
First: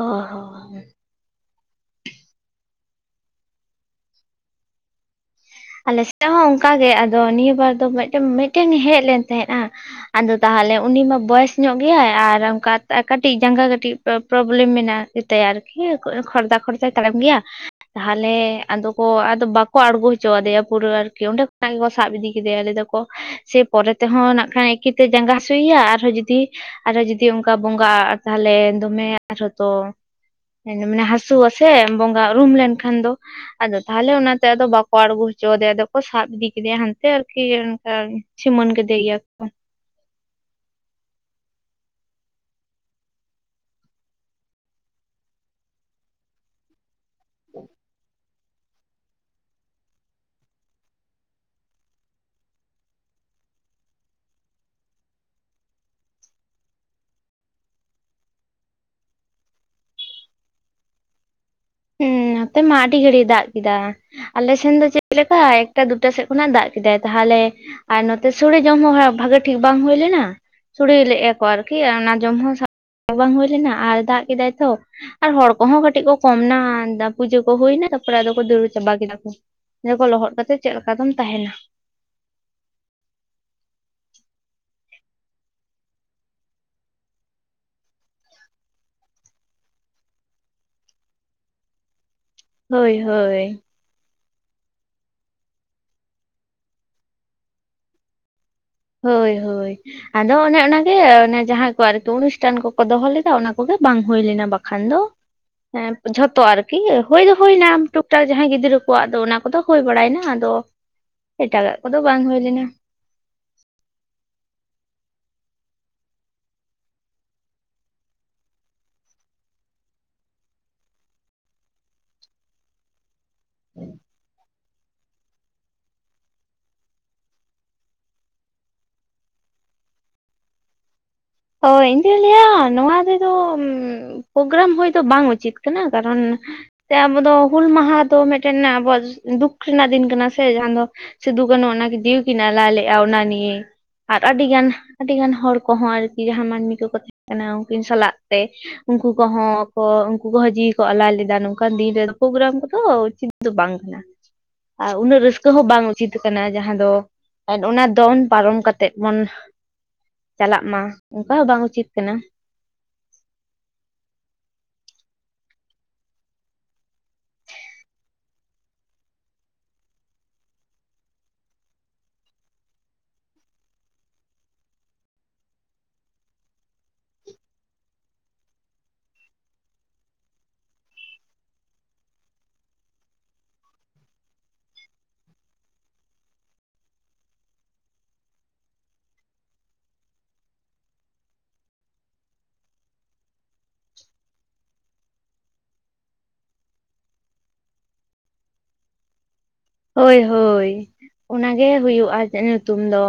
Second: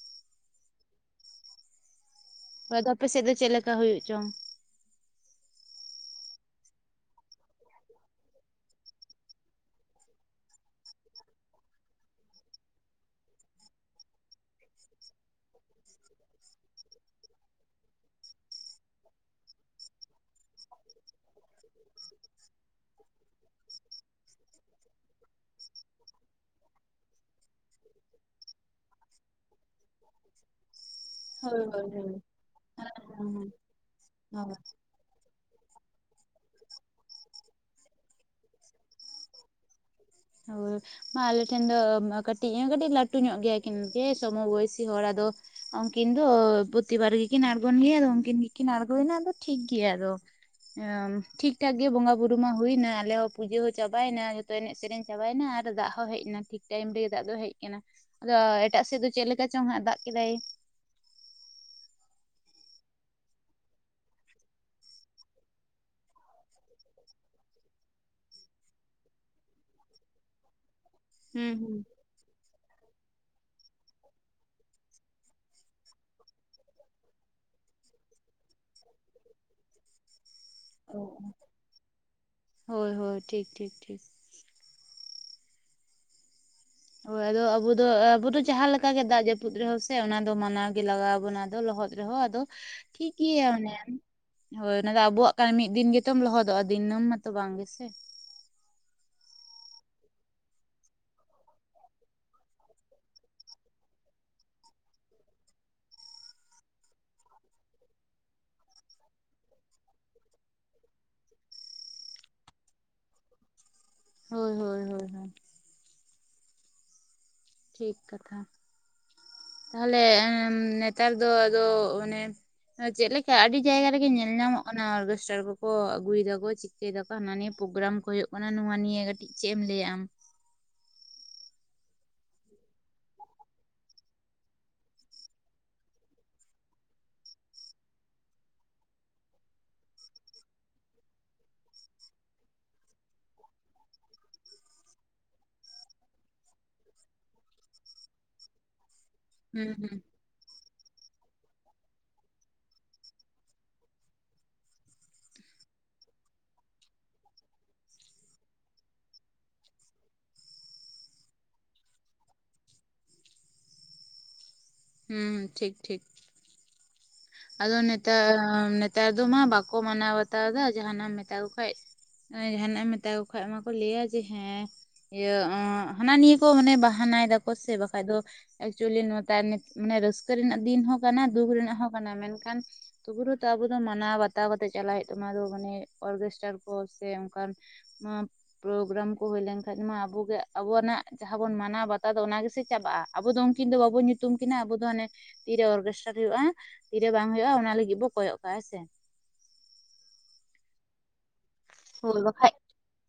ᱚ ᱦᱚᱸ ᱦᱳᱭ ᱟᱫᱚ ᱟᱯᱮᱥᱮᱫ ᱫᱚ ᱪᱮᱫᱮ ᱞᱮᱠᱟ ᱦᱩᱭᱩᱜ ᱪᱚᱝ᱾ ᱟᱞᱮ ᱥᱮᱫ ᱦᱚᱸ ᱚᱱᱠᱟᱜᱮ ᱟᱫᱚ ᱱᱤᱭᱟᱹ ᱵᱟᱨ ᱫᱚ ᱢᱤᱫᱴᱮᱱ ᱦᱮᱡ ᱞᱮᱱ ᱛᱟᱦᱮᱸᱫᱼᱟ᱾ ᱟᱫᱚ ᱛᱟᱦᱚᱞᱮ ᱩᱱᱤ ᱢᱟ ᱵᱚᱭᱮᱥ ᱧᱚᱜ ᱜᱮᱭᱟᱭ ᱾ ᱟᱨ ᱚᱱᱠᱟ ᱠᱟᱹᱴᱤᱡ ᱡᱟᱸᱜᱟ ᱠᱟᱹᱴᱤᱡ᱾ ᱯᱨᱚᱵᱞᱮᱢ ᱢᱮᱱᱟᱜ ᱜᱮᱛᱟᱭᱟ ᱟᱨᱠᱤ ᱠᱷᱚᱨᱫᱟ ᱠᱷᱚᱨᱫᱟᱭ ᱛᱟᱲᱟᱢ ᱜᱮᱭᱟ᱾ ᱛᱟᱦᱚᱞᱮ ᱟᱫᱚ ᱠᱚ ᱟᱫᱚ ᱵᱟᱠᱚ ᱟᱬᱜᱚ ᱦᱚᱪᱚ᱾ ᱦᱚᱪᱚ ᱟᱫᱮᱭᱟ ᱯᱩᱨᱟᱹ ᱟᱨᱠᱤ ᱚᱸᱰᱮ ᱠᱷᱚᱱᱟᱜ ᱜᱮᱠᱚ ᱥᱟᱵ ᱤᱫᱤ ᱠᱮᱫᱮᱭᱟ ᱞᱟᱹᱭ ᱫᱚᱠᱚ᱾ ᱥᱮ ᱯᱚᱨᱮ ᱛᱮᱦᱚᱸ ᱱᱟᱜ ᱠᱷᱟᱱ ᱮᱠᱤᱛᱮ ᱡᱟᱸᱜᱟ ᱦᱟᱥᱩᱭᱮᱭᱟ ᱟᱨᱦᱚᱸ ᱡᱩᱫᱤ᱾ ᱟᱨᱚ ᱡᱩᱫᱤ ᱚᱱᱠᱟ ᱵᱚᱸᱜᱟᱜ ᱛᱟᱦᱚᱞᱮ ᱫᱚᱢᱮ ᱟᱨᱦᱚᱸ ᱛᱚ, ᱢᱟᱱᱮ ᱦᱟᱥ᱾ ᱦᱟᱹᱥᱩᱣᱟ ᱦᱳᱭ ᱥᱮ ᱦᱳᱭ ᱦᱳᱭ ᱵᱚᱸᱜᱟ ᱨᱩᱨᱩᱢ ᱞᱮᱱᱠᱷᱟᱱ ᱫᱚ ᱟᱫᱚ ᱛᱟᱦᱚᱞᱮ ᱚᱱᱟᱛᱮ ᱟᱫᱚ ᱵᱟ᱾ ᱵᱟᱠᱚ ᱟᱬᱜᱚ ᱦᱚᱪᱚ ᱟᱫᱮᱭᱟ ᱟᱫᱚ ᱠᱚ ᱥᱟᱵ ᱤᱫᱤ ᱠᱮᱫᱮᱭᱟ ᱦᱟᱱᱛᱮ ᱟᱨᱠᱤ ᱚᱱᱠᱟ ᱥᱤᱢᱟᱹᱱ ᱠᱮᱫᱮ ᱜᱮᱭᱟ ᱠᱚ᱾ ᱦᱳᱭ ᱢᱟ ᱟᱞᱮ ᱴᱷᱮᱱ ᱫᱚ ᱠᱟᱹᱴᱤᱡ ᱠᱟᱹᱴᱤᱡ ᱞᱟᱹᱴᱩ ᱧᱚᱜ ᱜᱮᱭᱟ ᱠᱤᱱ ᱡᱮ ᱥᱚᱢᱚ ᱵᱚᱭᱥᱤ ᱦᱚᱲ ᱟᱫᱚ᱾ ᱩᱱᱠᱤᱱ ᱫᱚ ᱯᱨᱚᱛᱤᱵᱟᱨ ᱜᱮᱠᱤᱱ ᱟᱬᱜᱳ ᱜᱮᱭᱟ ᱟᱫᱚ ᱩᱱᱠᱤᱱ ᱜᱮᱠᱤᱱ ᱟᱬᱜᱳᱱᱟ ᱟᱫᱚ ᱴᱷᱤᱠ ᱜᱮᱭᱟ ᱟᱫᱚ᱾ ᱚᱸ ᱴᱷᱤᱠᱴᱷᱟᱠ ᱜᱮ ᱵᱚᱸᱜᱟ ᱵᱩᱨᱩ ᱢᱟ ᱦᱩᱭᱮᱱᱟ ᱟᱞᱮ ᱦᱚᱸ ᱯᱩᱡᱟᱹ ᱦᱚᱸ ᱪᱟᱵᱟᱭᱮᱱᱟ ᱡᱚᱛᱚ ᱮᱱᱮᱡ ᱥᱮᱨᱮᱧ᱾ ᱪᱟᱵᱟᱭᱮᱱᱟ ᱟᱨ ᱫᱟᱜ ᱦᱚᱸ ᱦᱮᱡ ᱮᱱᱟ ᱴᱷᱤᱠ ᱴᱟᱭᱤᱢ ᱨᱮᱜᱮ ᱫᱟᱜ ᱫᱚ ᱦᱮᱡ ᱟᱠᱟᱱᱟ᱾ ᱟᱫᱚ ᱮᱴᱟᱜ ᱥᱮᱫ ᱫᱚ ᱪᱮᱫ ᱞᱮᱠᱟ ᱪᱚᱝ ᱦᱟᱜ ᱫᱟᱜ ᱠᱮᱫᱟᱭ‍‍᱾ ᱦᱮᱸ ᱱᱚᱛᱮ ᱢᱟ ᱟᱹᱰᱤ ᱜᱷᱟᱲᱤᱭ ᱫᱟᱜ ᱠᱮᱫᱟ᱾ ᱟᱞᱮ ᱥᱮᱱ ᱫᱚ ᱪᱮᱫ ᱞᱮᱠᱟ ᱮᱠᱴᱟ ᱫᱩᱴᱟ ᱥᱮᱫ ᱠᱷᱚᱱᱟᱜ ᱫᱟᱜ ᱠᱮᱫᱟᱭ? ᱛᱟᱦᱞᱮ ᱟᱨ ᱱᱚᱛᱮ ᱥᱚᱲᱮ ᱡᱚᱢ ᱦᱚᱸ ᱵᱷᱟᱜᱮ ᱴᱷᱤᱠ ᱵᱟᱝ ᱦᱩᱭ ᱞᱮᱱᱟ᱾ ᱥᱚᱲᱮ ᱞᱮᱜ ᱟ ᱠᱚ ᱦᱩᱸ ᱟᱨᱠᱤ ᱦᱩᱸ ᱚᱱᱟ ᱡᱚᱢ ᱦᱚᱸ ᱥᱟ ᱵᱟᱝ ᱦᱩᱭ ᱞᱮᱱᱟ ᱟᱨ ᱫᱟᱜ ᱠᱮᱫᱟᱭ ᱛᱚ ᱾ ᱟᱨ ᱦᱚᱲ ᱠᱚᱦᱚᱸ ᱠᱟᱹᱴᱤᱡ ᱠᱚ ᱠᱚᱢ ᱱᱟ᱾ ᱯᱩᱡᱟᱹ ᱠᱚ ᱦᱩᱭᱮᱱᱟ ᱛᱟᱯᱚᱨᱮ ᱟᱫᱚ ᱫᱟᱹᱲ ᱪᱟᱵᱟ ᱠᱮᱫᱟ ᱠᱚ ᱾ ᱚᱱᱟ ᱠᱚ ᱞᱚᱦᱚᱫ ᱠᱟᱛᱮᱜ ᱪᱮᱫ ᱞᱮᱠᱟ ᱫᱚᱢ ᱛᱟᱦᱮᱱᱟ᱾ ᱦᱳᱭ ᱦᱳᱭ ᱴᱷᱤᱠ ᱴᱷᱤᱠ ᱴᱷᱤᱠ᱾ ᱦᱳᱭ ᱟᱫᱚ ᱟᱵᱩ ᱫᱚ ᱟᱵᱩ ᱫᱚ ᱡᱟᱦᱟᱸ ᱞᱮᱠᱟ ᱜᱮ ᱫᱟᱜ ᱡᱟᱹᱯᱩᱫ ᱨᱮᱦᱚᱸ ᱥᱮ ᱚᱱᱟ ᱫᱚ ᱢᱟᱱᱟᱣ ᱜᱮ ᱞᱟᱜᱟᱣ ᱟᱵᱚᱱᱟ ᱫᱚ ᱞᱚᱦᱚᱫ᱾ ᱨᱮᱦᱚᱸ ᱟᱫᱚ ᱦᱳᱭ ᱴᱷᱤᱠ ᱦᱳᱭ ᱜᱮᱭᱟ ᱚᱱᱮ ᱦᱳᱭ ᱚᱱᱟᱫᱚ ᱟᱵᱚᱣᱟᱜ ᱠᱟᱱᱟ, ᱢᱤᱫ ᱫᱤᱱ ᱜᱮᱛᱚᱢ ᱞᱚᱦᱚᱫᱚᱜᱼᱟ ᱫᱤᱱᱟᱹᱢ ᱢᱟᱛᱚ ᱵᱟᱝ ᱜᱮ ᱥᱮ᱾ ᱦᱳᱭ ᱦᱳᱭ ᱟᱫᱚ ᱚᱱᱮ ᱚᱱᱟᱜᱮ ᱚᱱᱮ ᱡᱟᱦᱟᱸᱭ ᱠᱚ ᱟᱨᱠᱤ ᱚᱱᱩᱥᱴᱷᱟᱱ ᱠᱚᱠᱚ ᱫᱚᱦᱚ ᱞᱮᱫᱟ ᱚᱱᱟ ᱠᱚᱜᱮ ᱵᱟᱝ ᱦᱩᱭ ᱞᱮᱱᱟ ᱵᱟᱠᱷᱟᱱ ᱫᱚ᱾ ᱦᱮᱸ ᱡᱷᱚᱛᱚ ᱟᱨᱠᱤ ᱦᱳᱭ ᱫᱚ ᱦᱩᱭᱱᱟ, ᱴᱩᱠ ᱴᱟᱠ ᱡᱟᱦᱟᱸᱭ ᱜᱤᱫᱽᱨᱟᱹ ᱠᱚᱣᱟᱜ ᱫᱚ ᱚᱱᱟ᱾ ᱠᱚᱫᱚ ᱦᱩᱭ ᱵᱟᱲᱟᱭᱱᱟ ᱟᱫᱚ ᱾ ᱮᱴᱟᱜᱟᱜ ᱠᱚᱫᱚ ᱵᱟᱝ ᱦᱩᱭ ᱞᱮᱱᱟ᱾ ᱦᱳᱭ ᱦᱳᱭ ᱦᱳᱭ ᱦᱳᱭ ᱴᱷᱤᱠ ᱠᱟᱛᱷᱟ ᱛᱟᱦᱚᱞᱮ ᱱᱮᱛᱟᱨ ᱫᱚ ᱟᱫᱚ ᱚᱱᱮ ᱪᱮᱫ ᱞᱮᱠᱟ ᱟᱹᱰᱤ ᱡᱟᱭᱜᱟ ᱨᱮᱜᱮ ᱧᱮᱞ ᱧᱟᱢᱚᱜ ᱚᱱᱟ ᱚᱨᱜᱮᱥᱴᱟᱨ ᱠᱚᱠᱚ ᱟᱹᱜᱩᱭᱮᱫᱟ ᱠᱚ ᱪᱤᱠᱟᱹᱭᱮᱫᱟ ᱠᱚ ᱦᱟᱱᱟ ᱱᱤᱭᱟᱹ ᱯᱨᱚᱜᱨᱟᱢ ᱠᱚ ᱦᱩᱭᱩᱜ ᱠᱟᱱᱟ ᱱᱚᱣᱟ ᱱᱤᱭᱟᱹ ᱠᱟᱹ ᱪᱮᱫ ᱮᱢ ᱞᱟᱹᱭᱟ ᱟᱢ? ᱦᱚᱭ ᱤᱧᱫᱩᱧ ᱞᱟᱹᱭᱟ᱾ ᱱᱚᱣᱟ ᱨᱮᱫᱚ ᱯᱨᱳᱜᱨᱟᱢ ᱦᱚᱭ ᱫᱚ ᱵᱟᱝ ᱩᱪᱤᱛ ᱠᱟᱱᱟ᱾ ᱠᱟᱨᱚᱱ ᱛᱮ ᱟᱵᱚ ᱫᱚ ᱦᱩᱞ ᱢᱟᱦᱟ ᱫᱚ ᱢᱤᱫᱴᱟᱝ ᱟᱵᱚ ᱫᱩᱠ ᱨᱮᱱᱟᱜ ᱫᱤᱱ ᱠᱟᱱᱟ ᱥᱮ᱾ ᱡᱟᱦᱟᱸ ᱫᱚ ᱥᱤᱫᱩ ᱠᱟᱱᱩ ᱚᱱᱟ ᱜᱮ ᱡᱤᱭᱤ ᱠᱤᱱ ᱟᱞᱟᱭ ᱞᱮᱫᱼᱟ ᱚᱱᱟ ᱱᱤᱭᱮ᱾ ᱟᱨ ᱟᱰᱤ ᱜᱟᱱ ᱟᱹᱰᱤ ᱜᱟᱱ ᱦᱚᱲ ᱠᱚᱦᱚᱸ ᱟᱨ ᱡᱟᱦᱟᱸ ᱢᱟᱹᱱᱢᱤ ᱠᱚᱠᱚ ᱛᱟᱦᱮᱸ ᱠᱟᱱᱟ ᱩᱱᱠᱤᱱ ᱥᱟᱞᱟᱜ ᱛᱮ ᱩᱱᱠᱩ ᱠᱚᱦᱚᱸ ᱦᱩᱸ ᱠᱚ ᱦᱩᱸ ᱩᱱᱠᱩ ᱦᱚᱸ ᱡᱤᱣᱤ ᱠᱚ ᱟᱞᱟ ᱞᱮᱫᱟ ᱱᱚᱝᱠᱟᱱ ᱫᱤᱱ ᱨᱮ ᱯᱨᱳᱜᱽᱨᱟᱢ ᱠᱚᱫᱚ ᱪᱮᱫ ᱫᱚ ᱵᱟᱝ ᱠᱟᱱᱟ ᱟᱨ ᱩᱱᱟᱹᱜ ᱨᱟᱹᱥᱠᱟᱹ ᱦᱚᱸ ᱵᱟᱝ ᱩᱪᱤᱛ ᱠᱟᱱᱟ ᱡᱟᱦᱟᱸ ᱫᱚ ᱚᱱᱟ ᱫᱚᱱ ᱯᱟᱨᱚᱢ ᱠᱟᱛᱮᱜ ᱵᱚᱱ ᱪᱟᱞᱟᱜ ᱢᱟ᱾ ᱚᱱᱠᱟ ᱵᱟᱝ ᱩᱪᱤᱛ ᱠᱟᱱᱟ᱾ ᱦᱩᱸ ᱦᱩᱸ ᱴᱷᱤᱠ ᱴᱷᱤᱠ ᱾ ᱟᱫᱚ ᱱᱮᱛᱟᱨ ᱱᱮᱛᱟᱨ ᱫᱚ ᱢᱟ ᱵᱟᱠᱚ ᱢᱟᱱᱟᱣ ᱵᱟᱛᱟᱣ ᱫᱟ, ᱡᱟᱦᱟᱸᱱᱟᱜ ᱮᱢ ᱢᱮᱛᱟ ᱠᱚ ᱠᱷᱟᱡ᱾ ᱡᱟᱦᱟᱱᱟᱜ ᱮᱢ ᱢᱮᱛᱟ ᱠᱚ ᱠᱷᱟ ᱢᱟᱠᱚ ᱞᱟᱹᱭᱟ ᱡᱮ ᱦᱮᱸ ᱤᱭᱟᱹ ᱦᱟᱱᱟ ᱱᱤᱭᱟᱹ ᱠᱚ ᱢᱟᱱᱮ ᱵᱟᱦᱟᱱᱟᱭ ᱫᱟᱠᱚ ᱥᱮ ᱵᱟᱠᱷᱟᱡ ᱫᱚ ᱮᱠᱪᱩᱞᱤ *unintelligible* ᱢᱟᱱᱮ ᱨᱟᱹᱥᱠᱟᱹ ᱨᱮᱱᱟᱜ ᱫᱤᱱ ᱦᱚᱸ ᱠᱟᱱᱟ ᱫᱩᱠ ᱨᱮᱱᱟᱜ ᱦᱚᱸ ᱠᱟᱱᱟ ᱢᱮᱱᱠᱷᱟᱱ ᱛᱚᱵᱩ ᱨᱟᱦᱚ ᱛᱚ ᱟᱵᱚ ᱫᱚ ᱢᱟᱱᱟᱣ ᱵᱟᱛᱟᱣ ᱠᱟᱛᱮᱫ ᱪᱟᱞᱟᱜ ᱦᱩᱭᱩᱜ ᱛᱟᱢᱟ ᱢᱟᱱᱮ ᱚᱨᱜᱮᱥᱴᱟᱨ ᱠᱚ ᱥᱮ ᱚᱱᱠᱟᱱ ᱯᱨᱚᱜᱨᱟᱢ ᱠᱚ ᱦᱩᱭᱞᱮᱱᱠᱷᱟᱡ ᱢᱟ ᱟᱵᱚᱜᱮ ᱟᱵᱚᱱᱟᱜ ᱡᱟᱦᱟᱸ ᱵᱚᱱ ᱢᱟᱱᱟᱣ ᱵᱟᱛᱟᱣ ᱫᱚ ᱚᱱᱟᱜᱮᱥᱮ ᱪᱟᱵᱟᱜᱼᱟ, ᱟᱵᱚ ᱫᱚ ᱩᱱᱠᱤᱱ ᱫᱚ ᱵᱟᱵᱚᱱ ᱧᱩᱛᱩᱢ ᱠᱤᱱᱟ᱾ ᱟᱵᱚ ᱫᱚ ᱦᱟᱱᱮ ᱛᱤᱨᱮ ᱚᱨᱠᱮᱥᱴᱟᱨ ᱦᱩᱭᱩᱜᱼᱟ ᱛᱤᱨᱮ ᱵᱟᱝ ᱦᱩᱭᱩᱜᱼᱟ ᱚᱱᱟ ᱞᱟᱹᱜᱤᱫ ᱵᱚ ᱠᱚᱭᱚᱜ ᱠᱟᱜ ᱦᱮᱸ ᱥᱮ᱾ ᱦᱳᱭ ᱦᱳᱭ ᱚᱱᱟ ᱜᱮ ᱦᱩᱭᱩᱜᱼᱟ ᱟᱡᱟᱜ ᱧᱩᱛᱩᱢ ᱫᱚ᱾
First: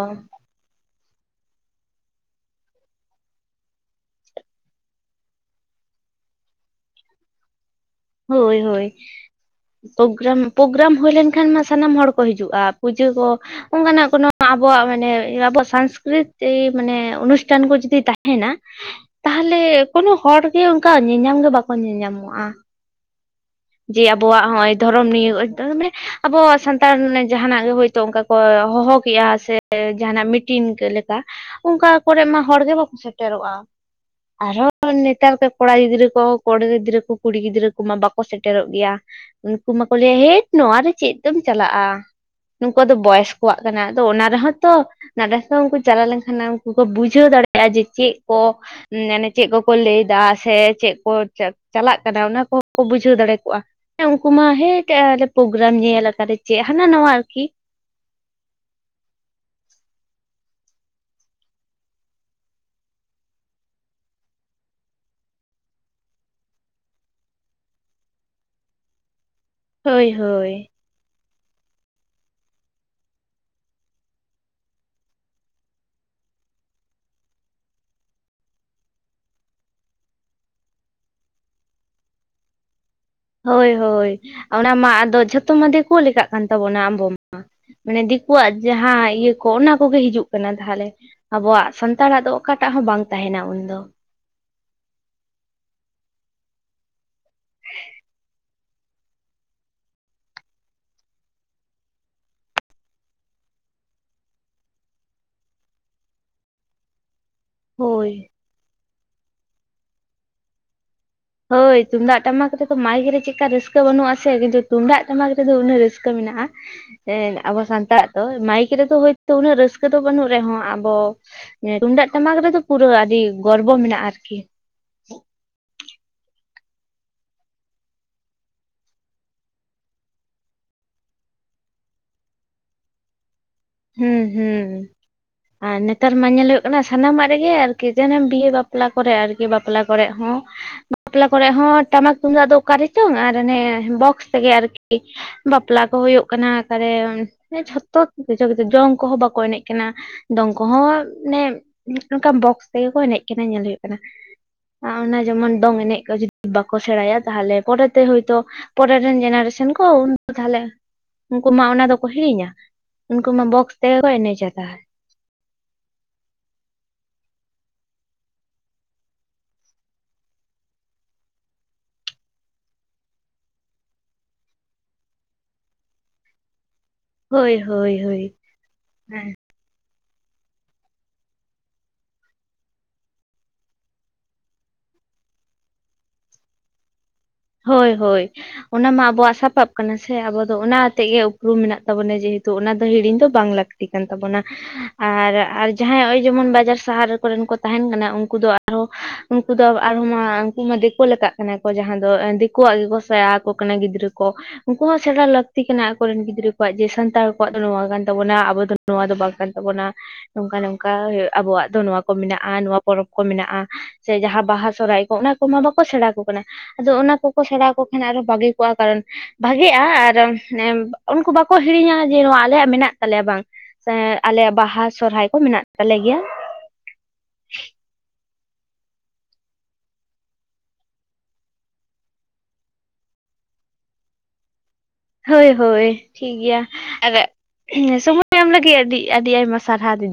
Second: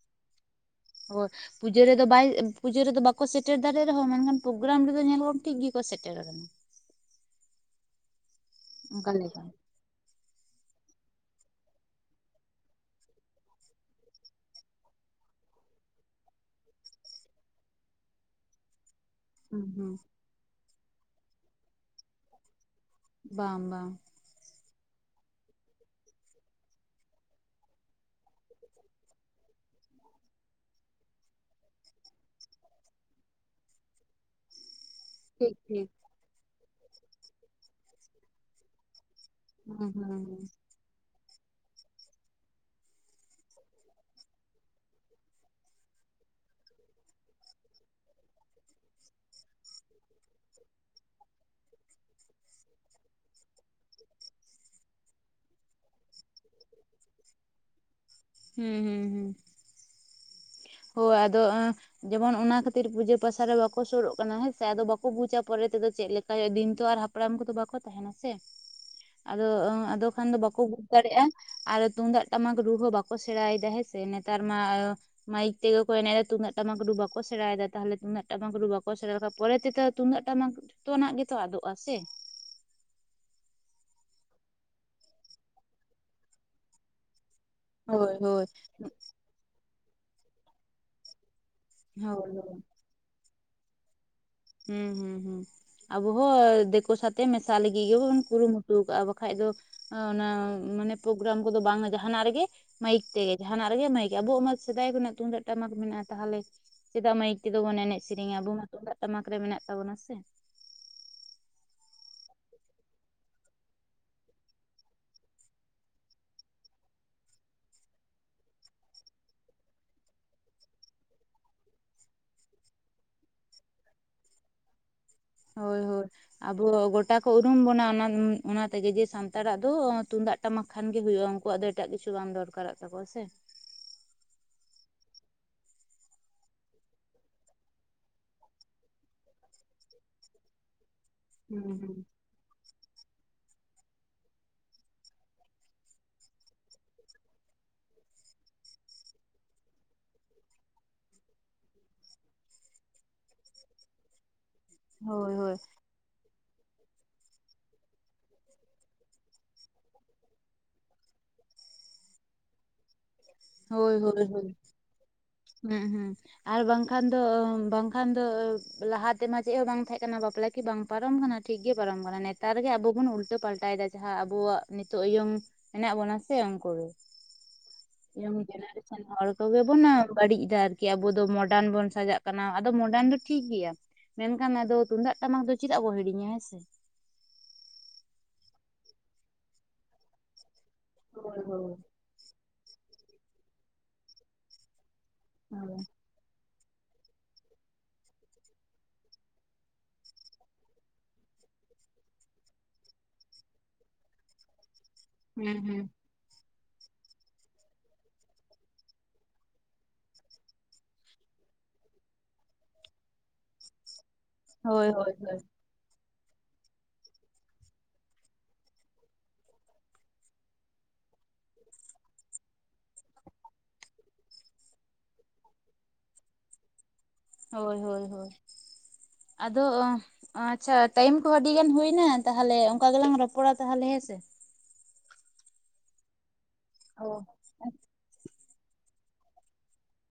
ᱦᱚᱭ ᱾ ᱯᱩᱡᱟᱹ ᱨᱮᱫᱚ ᱵᱟᱭ ᱯᱩᱡᱟᱹ ᱨᱮᱫᱚ ᱵᱟᱠᱚ ᱥᱮᱴᱮᱨ ᱫᱟᱲᱮᱭᱟᱜ ᱨᱮᱦᱚᱸ ᱢᱮᱱᱠᱷᱟᱱ ᱯᱨᱳᱜᱨᱟᱢ ᱨᱮᱫᱚ ᱧᱮᱞᱚᱜ ᱴᱷᱤᱠ ᱜᱮᱠᱚ ᱥᱮᱴᱮᱨ ᱟᱠᱟᱱᱟ᱾ ᱦᱚᱭ ᱦᱚᱭ ᱚᱱᱠᱟ ᱞᱮᱠᱟ ᱾ ᱯᱨᱚᱜᱨᱟᱢ ᱯᱨᱚᱜᱨᱟᱢ ᱦᱩᱭ ᱞᱮᱱᱠᱷᱟᱱ ᱢᱟ ᱥᱟᱱᱟᱢ ᱦᱚᱲ ᱠᱚ ᱦᱤᱡᱩᱜᱼᱟ ᱯᱩᱡᱟᱹ ᱠᱚ ᱚᱱᱠᱟᱱᱟᱜ ᱠᱚᱱᱚ ᱟᱵᱚᱣᱟᱜ ᱢᱟᱱᱮ ᱟᱵᱚᱣᱟᱜ ᱥᱟᱝᱥᱠᱨᱤᱛᱤ ᱢᱟᱱᱮ ᱚᱱᱩᱥᱴᱷᱟᱱ ᱠᱚ ᱡᱩᱫᱤ ᱛᱟᱦᱮᱱᱟ᱾ *inaudible* ᱛᱟᱦᱚᱞᱮ ᱦᱩᱸ ᱠᱳᱱᱳ ᱦᱚᱲ ᱜᱮ ᱚᱱᱠᱟ ᱧᱮᱞᱧᱟᱢ ᱜᱮ ᱵᱟᱠᱚ ᱧᱮᱧᱟᱢᱚᱜᱼᱟ ᱵᱟᱝ ᱵᱟᱝ ᱡᱮ ᱟᱵᱚᱣᱟᱜ ᱱᱚᱜᱼᱚᱭ ᱫᱷᱚᱨᱚᱢ ᱱᱤᱭ ᱢᱟᱱᱮ ᱟᱵᱚ ᱥᱟᱱᱛᱟᱲ ᱡᱟᱦᱟᱱᱟᱜ ᱜᱮ ᱦᱳᱭᱛᱳ ᱚᱱᱠᱟ ᱠᱚ ᱦᱚᱦᱚ ᱠᱮᱫᱮᱜᱼᱟ ᱥᱮ ᱡᱟᱦᱱᱟᱜ ᱢᱤᱴᱤᱝ ᱞᱮᱠᱟ ᱚᱱᱠᱟ ᱠᱚᱨᱮ ᱢᱟ ᱦᱚᱲᱜᱮ ᱵᱟᱠᱚ ᱥᱮᱴᱮᱨᱚᱜᱼᱟ᱾ ᱟᱨᱦᱚᱸ ᱱᱮᱛᱟᱨ ᱴᱷᱤᱠ ᱠᱚᱲᱟ ᱴᱷᱤᱠ ᱜᱤᱫᱽᱨᱟᱹ ᱠᱚ ᱠᱚᱲᱟ ᱜᱤᱫᱽᱨᱟᱹ ᱠᱚ ᱠᱩᱲᱤ ᱜᱤᱫᱽᱨᱟᱹ ᱠᱚᱢᱟ ᱵᱟᱠᱚ ᱥᱮᱴᱮᱨᱚᱜ ᱜᱮᱭᱟ᱾ ᱩᱝᱠᱩ ᱦᱩᱸ ᱢᱟᱠᱚ ᱞᱟᱹᱭ ᱟ ᱦᱩᱸ ᱦᱮᱴ ᱱᱚᱣᱟᱨᱮ ᱪᱮᱫ ᱫᱚᱢ ᱪᱟᱞᱟᱜ-ᱟ᱾ ᱱᱩᱠᱩᱣᱟᱜ ᱫᱚ ᱵᱚᱭᱚᱥ ᱠᱚᱣᱟᱜ ᱠᱟᱱᱟ ᱟᱫᱚ ᱚᱱᱟ ᱨᱮᱦᱚᱸ ᱛᱚ ᱱᱟᱰᱮ ᱥᱮ ᱩᱱᱠᱩ ᱪᱟᱞᱟᱣ ᱞᱮᱱᱠᱷᱟᱱ ᱩᱱᱠᱩ ᱠᱚ ᱵᱩᱡᱷᱟᱹᱣ ᱫᱟᱲᱮᱭᱟᱜᱼᱟ᱾ ᱡᱮ ᱪᱮᱫ ᱠᱚ ᱢᱟᱱᱮ ᱪᱮᱫ ᱠᱚᱠᱚ ᱞᱟᱹᱭᱮᱫᱟ ᱥᱮ ᱪᱮᱫ ᱠᱚ ᱪᱟᱞᱟᱜ ᱠᱟᱱᱟ᱾ ᱚᱱᱟ ᱠᱚ ᱠᱚ ᱵᱩᱡᱷᱟᱹᱣ ᱫᱟᱲᱮ ᱠᱚᱜᱼᱟ, ᱦᱮᱸ ᱩᱱᱠᱩ ᱢᱟ ᱦᱮᱴ ᱟᱞᱮ ᱯᱨᱳᱜᱨᱟᱢ ᱧᱮᱞ ᱟᱠᱟᱫᱮ ᱪᱮᱫ ᱦᱟᱱᱟ ᱱᱟᱣᱟ ᱟᱨᱠᱤ᱾ ᱦᱩᱸ ᱦᱩᱸ ᱦᱩᱸ ᱦᱳᱭ ᱟᱫᱚ ᱡᱮᱢᱚᱱ ᱚᱱᱟ ᱠᱷᱟᱹᱛᱤᱨ ᱯᱩᱡᱟᱹ ᱯᱟᱥᱟ ᱨᱮ ᱵᱟᱠᱚ ᱥᱩᱨᱩᱜ ᱠᱟᱱᱟ ᱦᱮᱸᱥᱮ ᱟᱫᱚ ᱵᱟᱠᱚ ᱵᱩᱡᱟ ᱯᱚᱨᱮ ᱛᱮᱫᱚ ᱪᱮᱫ ᱞᱮᱠᱟ ᱦᱩᱭᱩᱜᱼᱟ ᱫᱤᱱ ᱛᱚ ᱟᱨ ᱦᱟᱯᱲᱟᱢ ᱠᱚᱫᱚ ᱵᱟᱠᱚ ᱛᱟᱦᱮᱱᱟ ᱥᱮ ᱟᱫᱚ ᱟᱫᱚ ᱦᱳᱭ ᱠᱷᱟᱱ ᱫᱚ ᱦᱳᱭ ᱵᱟᱠᱚ ᱫᱟᱲᱮᱭᱟᱜᱼᱟ ᱟᱨ ᱛᱩᱢᱫᱟᱜ ᱴᱟᱢᱟᱠ ᱨᱩ ᱦᱚᱸ ᱵᱟᱠᱚ ᱥᱮᱬᱟᱭᱮᱫᱟ ᱦᱮᱸᱥᱮ ᱱᱮᱛᱟᱨ ᱢᱟ᱾ ᱢᱟᱭᱤᱠ ᱛᱮᱜᱮ ᱠᱚ ᱮᱱᱮᱡ ᱮᱜᱼᱟ ᱛᱩᱢᱫᱟᱜ ᱴᱟᱢᱟᱠ ᱨᱩ ᱵᱟᱠᱚ ᱥᱮᱬᱟᱭᱮᱫᱟ ᱛᱟᱦᱚᱞᱮ ᱛᱩᱢᱫᱟᱜ ᱴᱟᱢᱟᱠ ᱨᱩ ᱵᱟᱠᱚ ᱥᱮᱬᱟᱫᱟ ᱯᱚᱨᱮ ᱛᱮᱛᱚ ᱛᱩᱢᱫᱟᱜ ᱴᱟᱢᱟᱠ ᱡᱚᱛᱚᱱᱟᱜ ᱜᱮᱛᱚ ᱟᱫᱚᱜᱼᱟ ᱥᱮ᱾ ᱦᱳᱭ ᱦᱳᱭ ᱚᱱᱟ ᱢᱟ ᱟᱫᱚ ᱡᱷᱚᱛᱚ ᱢᱟ ᱪᱤᱠᱳ ᱞᱮᱠᱟ ᱠᱟᱱ ᱛᱟᱵᱚᱱᱟ ᱟᱢᱵᱚᱢ ᱢᱟ᱾ ᱢᱟᱱᱮ ᱦᱳᱭ ᱦᱳᱭ ᱫᱤᱠᱩᱣᱟᱜ ᱡᱟᱦᱟᱸ ᱤᱭᱟᱹ ᱠᱚ ᱚᱱᱟ ᱠᱚᱜᱮ ᱦᱤᱡᱩᱜ ᱠᱟᱱᱟ ᱛᱟᱦᱚᱞᱮ ᱟᱵᱚᱣᱟᱜ ᱥᱟᱱᱛᱟᱲᱟᱜ ᱫᱚ ᱦᱳᱭ ᱦᱳᱭ ᱚᱠᱟᱴᱟᱜ ᱦᱚᱸ ᱵᱟᱝ ᱛᱟᱦᱮᱱᱟ ᱩᱱᱫᱚ᱾ ᱦᱩᱸ ᱦᱩᱸ ᱦᱩᱸ ᱟᱵᱚ ᱦᱚᱸ ᱫᱤᱠᱩ ᱥᱟᱛᱮ ᱢᱮᱥᱟᱜ ᱞᱟᱹᱜᱤᱫ ᱜᱮᱵᱚᱱ ᱠᱩᱨᱩᱢᱩᱴᱩ ᱟᱠᱟᱜᱼᱟ ᱵᱟᱠᱷᱟᱡ ᱫᱚ ᱚᱱᱟ ᱢᱟᱱᱮ ᱯᱨᱳᱜᱨᱟᱢ ᱠᱚᱫᱚ ᱵᱟᱝᱼᱟ ᱡᱟᱦᱱᱟᱜ ᱨᱮᱜᱮ ᱢᱟᱹᱭᱤᱠ ᱛᱮᱜᱮ ᱡᱟᱦᱟᱱᱟᱜ ᱨᱮᱜᱮ ᱢᱟᱹᱭᱤᱠ ᱟᱵᱚᱣᱟᱜ ᱥᱮᱫᱟᱭ ᱠᱷᱱᱟᱜ ᱛᱩᱢᱫᱟᱹᱜ ᱴᱟᱢᱟᱠ ᱢᱮᱱᱟᱜᱼᱟ ᱛᱟᱦᱚᱞᱮ ᱪᱮᱫᱟᱜ ᱢᱟᱹᱭᱤᱠ ᱛᱮᱫᱚ ᱵᱚᱱ ᱮᱱᱮᱡ ᱦᱳᱭ ᱥᱮᱨᱮᱝᱟ ᱟᱵᱩ ᱢᱟ ᱛᱩᱢᱫᱟᱹᱜ ᱴᱟᱢᱟᱠ ᱨᱮ ᱢᱮᱱᱟᱜ ᱛᱟᱵᱚᱱᱟ ᱥᱮ᱾ ᱦᱳᱭ ᱛᱩᱢᱫᱟᱜ ᱴᱟᱢᱟᱠ ᱨᱮᱫᱚ ᱢᱟᱹᱭᱤᱠ ᱨᱮ ᱪᱮᱫᱠᱟ ᱨᱟᱹᱥᱠᱟᱹ ᱵᱟᱹᱱᱩᱜ ᱟᱥᱮ ᱠᱤᱱᱛᱩ ᱛᱩᱢᱫᱟᱹᱜ ᱴᱟᱢᱟᱠ ᱨᱮᱫᱚ ᱫᱚ ᱩᱱᱟᱹᱜ ᱨᱟᱹᱥᱠᱟᱹ ᱢᱮᱱᱟᱜᱼᱟ᱾ ᱦᱮᱸ ᱟᱵᱚ ᱥᱟᱱᱛᱟᱲᱼᱟᱜ ᱫᱚ ᱢᱟᱭᱤᱠ ᱨᱮᱫᱚ ᱦᱳᱭᱛᱳ ᱩᱱᱟᱹᱜ ᱨᱟᱹᱥᱠᱟᱹ ᱫᱚ ᱵᱟᱹᱱᱩᱜ ᱨᱮᱦᱚᱸ ᱟᱵᱚ ᱛᱩᱢᱫᱟᱹᱜ ᱴᱟᱢᱟᱠ ᱨᱮᱫᱚ ᱯᱩᱨᱟᱹ ᱟᱹᱰᱤ ᱜᱚᱨᱵᱚ ᱢᱮᱱᱟᱜᱼᱟ ᱟᱨᱠᱤ᱾ ᱦᱳᱭ ᱦᱳᱭ ᱟᱵᱚ ᱜᱚᱴᱟ ᱠᱚ ᱩᱨᱩᱢ ᱵᱚᱱᱟ ᱚᱱᱟ ᱚᱱᱟ ᱛᱮᱜᱮ ᱡᱮ ᱥᱟᱱᱛᱟᱲᱼᱟᱜ ᱫᱚ ᱛᱩᱢᱫᱟᱹᱜ ᱴᱟᱢᱟᱠ ᱠᱷᱟᱱ ᱜᱮ ᱦᱩᱭᱩᱜᱼᱟ ᱩᱱᱠᱩᱣᱟᱜ ᱫᱚ ᱮᱴᱟᱜ ᱠᱤᱪᱷᱩ ᱵᱟᱝ ᱫᱚᱨᱠᱟᱨᱚᱜ ᱛᱟᱠᱚᱣᱟ ᱥᱮ᱾ ᱦᱩᱸ ᱦᱩᱸ *inaudible* ᱟᱨ ᱱᱮᱛᱟᱨ ᱢᱟ ᱧᱮᱞ ᱦᱳᱭᱳᱜ ᱠᱟᱱᱟ ᱥᱟᱱᱟᱢᱟᱜ ᱨᱮᱜᱮ ᱟᱨᱠᱤ ᱡᱮᱱ ᱵᱤᱦᱟᱹ ᱵᱟᱯᱞᱟ ᱠᱚᱨᱮ ᱟᱨᱠᱤ ᱵᱟᱯᱞᱟ ᱠᱚᱨᱮ ᱦᱚᱸ᱾ *unintelligible* ᱵᱟᱯᱞᱟ ᱠᱚᱨᱮ ᱦᱩᱸ ᱦᱚᱸ ᱦᱩᱸ ᱴᱟᱢᱟᱠ ᱛᱩᱢᱫᱟᱹᱜ ᱫᱚ ᱚᱠᱟᱨᱮᱪᱚᱝ ᱟᱨ ᱚᱱᱮ ᱵᱚᱠᱥ ᱛᱮᱜᱮ ᱟᱨᱠᱤ᱾ ᱵᱟᱯᱞᱟ ᱠᱚ ᱦᱳᱭᱳᱜ ᱠᱟᱱᱟ, ᱟᱠᱟᱨᱮ ᱡᱷᱚᱛᱚ ᱠᱤᱪᱷᱩ ᱠᱤᱪᱷᱩ ᱡᱚᱢ ᱠᱚᱦᱚᱸ ᱵᱟᱠᱚ ᱮᱱᱮᱡ ᱠᱟᱱᱟ᱾ ᱫᱚᱝ ᱠᱚᱦᱚᱸ ᱢᱟᱱᱮ ᱚᱱᱠᱟ ᱵᱚᱠᱥ ᱛᱮᱜᱮ ᱠᱚ ᱮᱱᱮᱡ ᱠᱟᱱᱟ ᱧᱮᱞ ᱦᱩᱭᱩᱜ ᱠᱟᱱᱟ᱾ ᱟ ᱚᱱᱟ ᱦᱳᱭ ᱡᱮᱢᱚᱱ ᱦᱳᱭ ᱰᱚᱝ ᱮᱱᱮᱡ ᱠᱚ ᱡᱩᱫ ᱵᱟᱠᱚ ᱥᱮᱲᱟᱭᱟ ᱛᱟᱦᱚᱞᱮ ᱯᱚᱨᱮᱛᱮ ᱦᱳᱭᱛᱚ ᱯᱚᱨᱮ ᱨᱮᱱ ᱡᱮᱱᱟᱨᱮᱥᱚᱱ ᱠᱚ ᱛᱟᱦᱚᱞᱮ ᱩᱝᱠᱩ ᱢᱟ ᱚᱱᱟ ᱫᱚᱠᱚ ᱦᱤᱲᱤᱧᱟ, ᱩᱱᱠᱩ ᱢᱟ ᱵᱚᱠᱥ ᱦᱳᱭ ᱛᱮᱜᱮᱠᱚ ᱦᱳᱭ ᱮᱱᱮᱡ ᱦᱳᱭ ᱛᱟᱦᱚᱞᱮ᱾ ᱦᱩᱸ ᱦᱩᱸ ᱟᱨ ᱵᱟᱝᱠᱷᱟᱱ ᱫᱚ ᱵᱟᱝᱠᱷᱟᱱ ᱫᱚ ᱞᱟᱦᱟᱛᱮᱢᱟ ᱪᱮᱫ ᱦᱚᱸ ᱵᱟᱝ ᱛᱟᱦᱮᱸ ᱠᱟᱱᱟ ᱵᱟᱯᱞᱟ ᱠᱤ ᱵᱟᱝ ᱯᱟᱨᱚᱢ ᱟᱠᱟᱱᱟ? ᱴᱷᱤᱠᱜᱮ ᱯᱟᱨᱚᱢ ᱠᱟᱱᱟ, ᱱᱮᱛᱟᱨ ᱜᱮ ᱟᱵᱚ ᱵᱩᱱ ᱩᱞᱴᱟᱹ ᱯᱟᱞᱴᱟᱭᱮᱫᱟ ᱡᱟᱦᱟᱸ ᱟᱵᱚᱣᱟᱜ ᱱᱤᱛᱚᱜ ᱤᱭᱚᱝ ᱦᱮᱱᱟᱜ ᱵᱚᱱᱟ ᱥᱮ ᱩᱱᱠᱩ ᱜᱮ᱾ ᱦᱳᱭ ᱦᱳᱭ ᱦᱳᱭ ᱤᱭᱚᱝ ᱡᱮᱱᱟᱨᱮᱥᱚᱱ ᱦᱮᱸ ᱦᱚᱲ ᱠᱚ ᱜᱮ *unintelligible* ᱵᱟᱹᱲᱤᱡ ᱫᱟ ᱟᱨᱠᱤ ᱟᱵᱚ ᱫᱚ ᱢᱚᱰᱟᱱ ᱵᱚᱱ ᱥᱟᱡᱟᱜ ᱠᱟᱱᱟ ᱟᱫᱚ ᱢᱚᱰᱟᱱ ᱫᱚ ᱴᱷᱤᱠ ᱜᱮᱭᱟ᱾ ᱢᱮᱱᱠᱷᱟᱱ ᱟᱫᱚ ᱛᱩᱢᱫᱟᱹᱜ ᱴᱟᱢᱟᱠ ᱫᱚ ᱪᱮᱫᱟᱜ ᱵᱚᱱ ᱦᱤᱲᱤᱧᱟ ᱦᱮᱸ ᱥᱮ᱾ ᱦᱳᱭ ᱦᱳᱭ ᱚᱱᱟ ᱢᱟ ᱟᱵᱚᱣᱟᱜ ᱥᱟᱯᱟᱵ ᱠᱟᱱᱟ ᱥᱮ, ᱟᱵᱚ ᱫᱚ ᱚᱱᱟ ᱟᱛᱮᱫ ᱜᱮ ᱦᱳᱭ ᱩᱯᱨᱩᱢ ᱦᱳᱭ ᱢᱮᱱᱟᱜ ᱛᱟᱵᱚᱱᱟ ᱡᱮᱦᱮᱛ ᱛᱚ ᱚᱱᱟ ᱫᱚ ᱦᱤᱲᱤᱧ ᱫᱚ ᱵᱟᱝ ᱞᱟᱹᱠᱛᱤ ᱠᱟᱱ ᱛᱟᱵᱚᱱᱟ, ᱟᱨ ᱟᱨ ᱦᱳᱭ ᱡᱟᱦᱟᱸ ᱱᱚᱜ ᱡᱮᱢᱚᱱ ᱵᱟᱡᱟᱨ ᱥᱟᱦᱟᱨ ᱠᱚᱨᱮᱱ ᱠᱚ ᱛᱟᱦᱮᱱ ᱠᱟᱱᱟ ᱩᱝᱠᱩ ᱟᱨᱦᱚᱸ ᱩᱝᱠᱩ ᱫᱚ ᱟᱨᱦᱚ ᱩᱱᱠᱩ ᱫᱤᱠᱩ ᱞᱮᱠᱟ ᱠᱟᱱᱟ ᱠᱚ ᱡᱟᱦᱟᱱ ᱫᱚ ᱫᱤᱠᱩᱣᱟᱜ ᱜᱮᱠᱚ ᱥᱮᱲᱟ ᱟᱠᱚ ᱠᱟᱱᱟ ᱜᱤᱫᱽᱨᱟᱹ ᱠᱚ ᱩᱝᱠᱩ ᱦᱚᱸ ᱥᱮᱲᱟ ᱦᱩᱸ ᱞᱟᱹᱠᱛᱤ ᱦᱩᱸ ᱠᱟᱱᱟ᱾ ᱠᱚ ᱨᱮᱱ ᱜᱤᱫᱽᱨᱟᱹ ᱠᱚᱣᱟᱜ ᱡᱮ ᱥᱟᱱᱛᱟᱲ ᱠᱚᱣᱟᱜ ᱫᱚ ᱱᱚᱣᱟ ᱠᱟᱱ ᱛᱟᱵᱚᱱᱟ ᱟᱵᱚ ᱫᱚ ᱱᱚᱣᱟ ᱫᱚ ᱵᱟᱝ ᱠᱟᱱ ᱛᱟᱵᱚᱱᱟ᱾ ᱱᱚᱝᱠᱟ ᱱᱚᱝᱠᱟ ᱟᱵᱚᱣᱟᱜ ᱫᱚ ᱱᱚᱣᱟ ᱠᱚ ᱢᱮᱱᱟᱜᱼᱟ ᱱᱚᱣᱟ ᱯᱚᱨᱚᱵᱽ ᱠᱚ ᱢᱮᱱᱟᱜᱼᱟ᱾ ᱥᱮ ᱡᱟᱦᱟᱸ ᱵᱟᱦᱟ ᱦᱳᱭ ᱥᱚᱨᱚᱦᱟᱭ ᱦᱳᱭ ᱠᱚ ᱚᱱᱟ ᱦᱳᱭ ᱠᱚᱢᱟ ᱵᱟᱠᱚ ᱥᱮᱬᱟ ᱠᱚ ᱠᱟᱱᱟ᱾ ᱟᱫᱚ ᱚᱱᱟ ᱠᱚᱠᱚ ᱥᱮᱲᱟᱣ ᱠᱚ ᱠᱷᱟᱱ ᱟᱨᱚ ᱵᱷᱟᱜᱤ ᱠᱚᱜᱼᱟ ᱠᱟᱨᱚᱱ ᱵᱷᱟᱜᱮᱼᱟ ᱱᱮ ᱟᱨ ᱩᱱᱠᱩ ᱵᱟᱠᱚ ᱦᱤᱲᱤᱧᱟ ᱡᱮ ᱱᱚᱣᱟ ᱟᱞᱮᱭᱟᱜ ᱢᱮᱱᱟᱜ ᱛᱟᱞᱮᱭᱟ ᱵᱟᱝ᱾ ᱥᱮ ᱟᱞᱮᱭᱟᱜ ᱵᱟᱦᱟ ᱥᱚᱨᱟᱭ ᱠᱚ ᱢᱮᱱᱟᱜ ᱛᱟᱞᱮ ᱜᱮᱭᱟ᱾ ᱦᱳᱭ ᱦᱳᱭ ᱦᱳᱭ ᱟᱫᱚ ᱟᱪᱪᱷᱟ ᱴᱟᱭᱤᱢ ᱠᱚᱦᱚ ᱟᱹᱰᱤ ᱜᱟᱱ ᱦᱳᱭᱱᱟ ᱛᱟᱦᱚᱞᱮ ᱚᱝᱠᱟ ᱜᱮᱞᱟᱝ ᱨᱚᱯᱚᱲᱟ ᱛᱟᱦᱚᱞᱮ ᱦᱮᱸᱥᱮ᱾ ᱦᱳᱭ ᱦᱳᱭ ᱴᱷᱤᱠᱜᱮᱭᱟ, ᱟᱨ ᱥᱚᱢᱚᱭ ᱮᱢ ᱞᱟᱹᱜᱤᱫ ᱟᱹᱰᱤ ᱟᱹᱰᱤ ᱟᱭᱢᱟ ᱥᱟᱨᱦᱟᱣ ᱫᱤ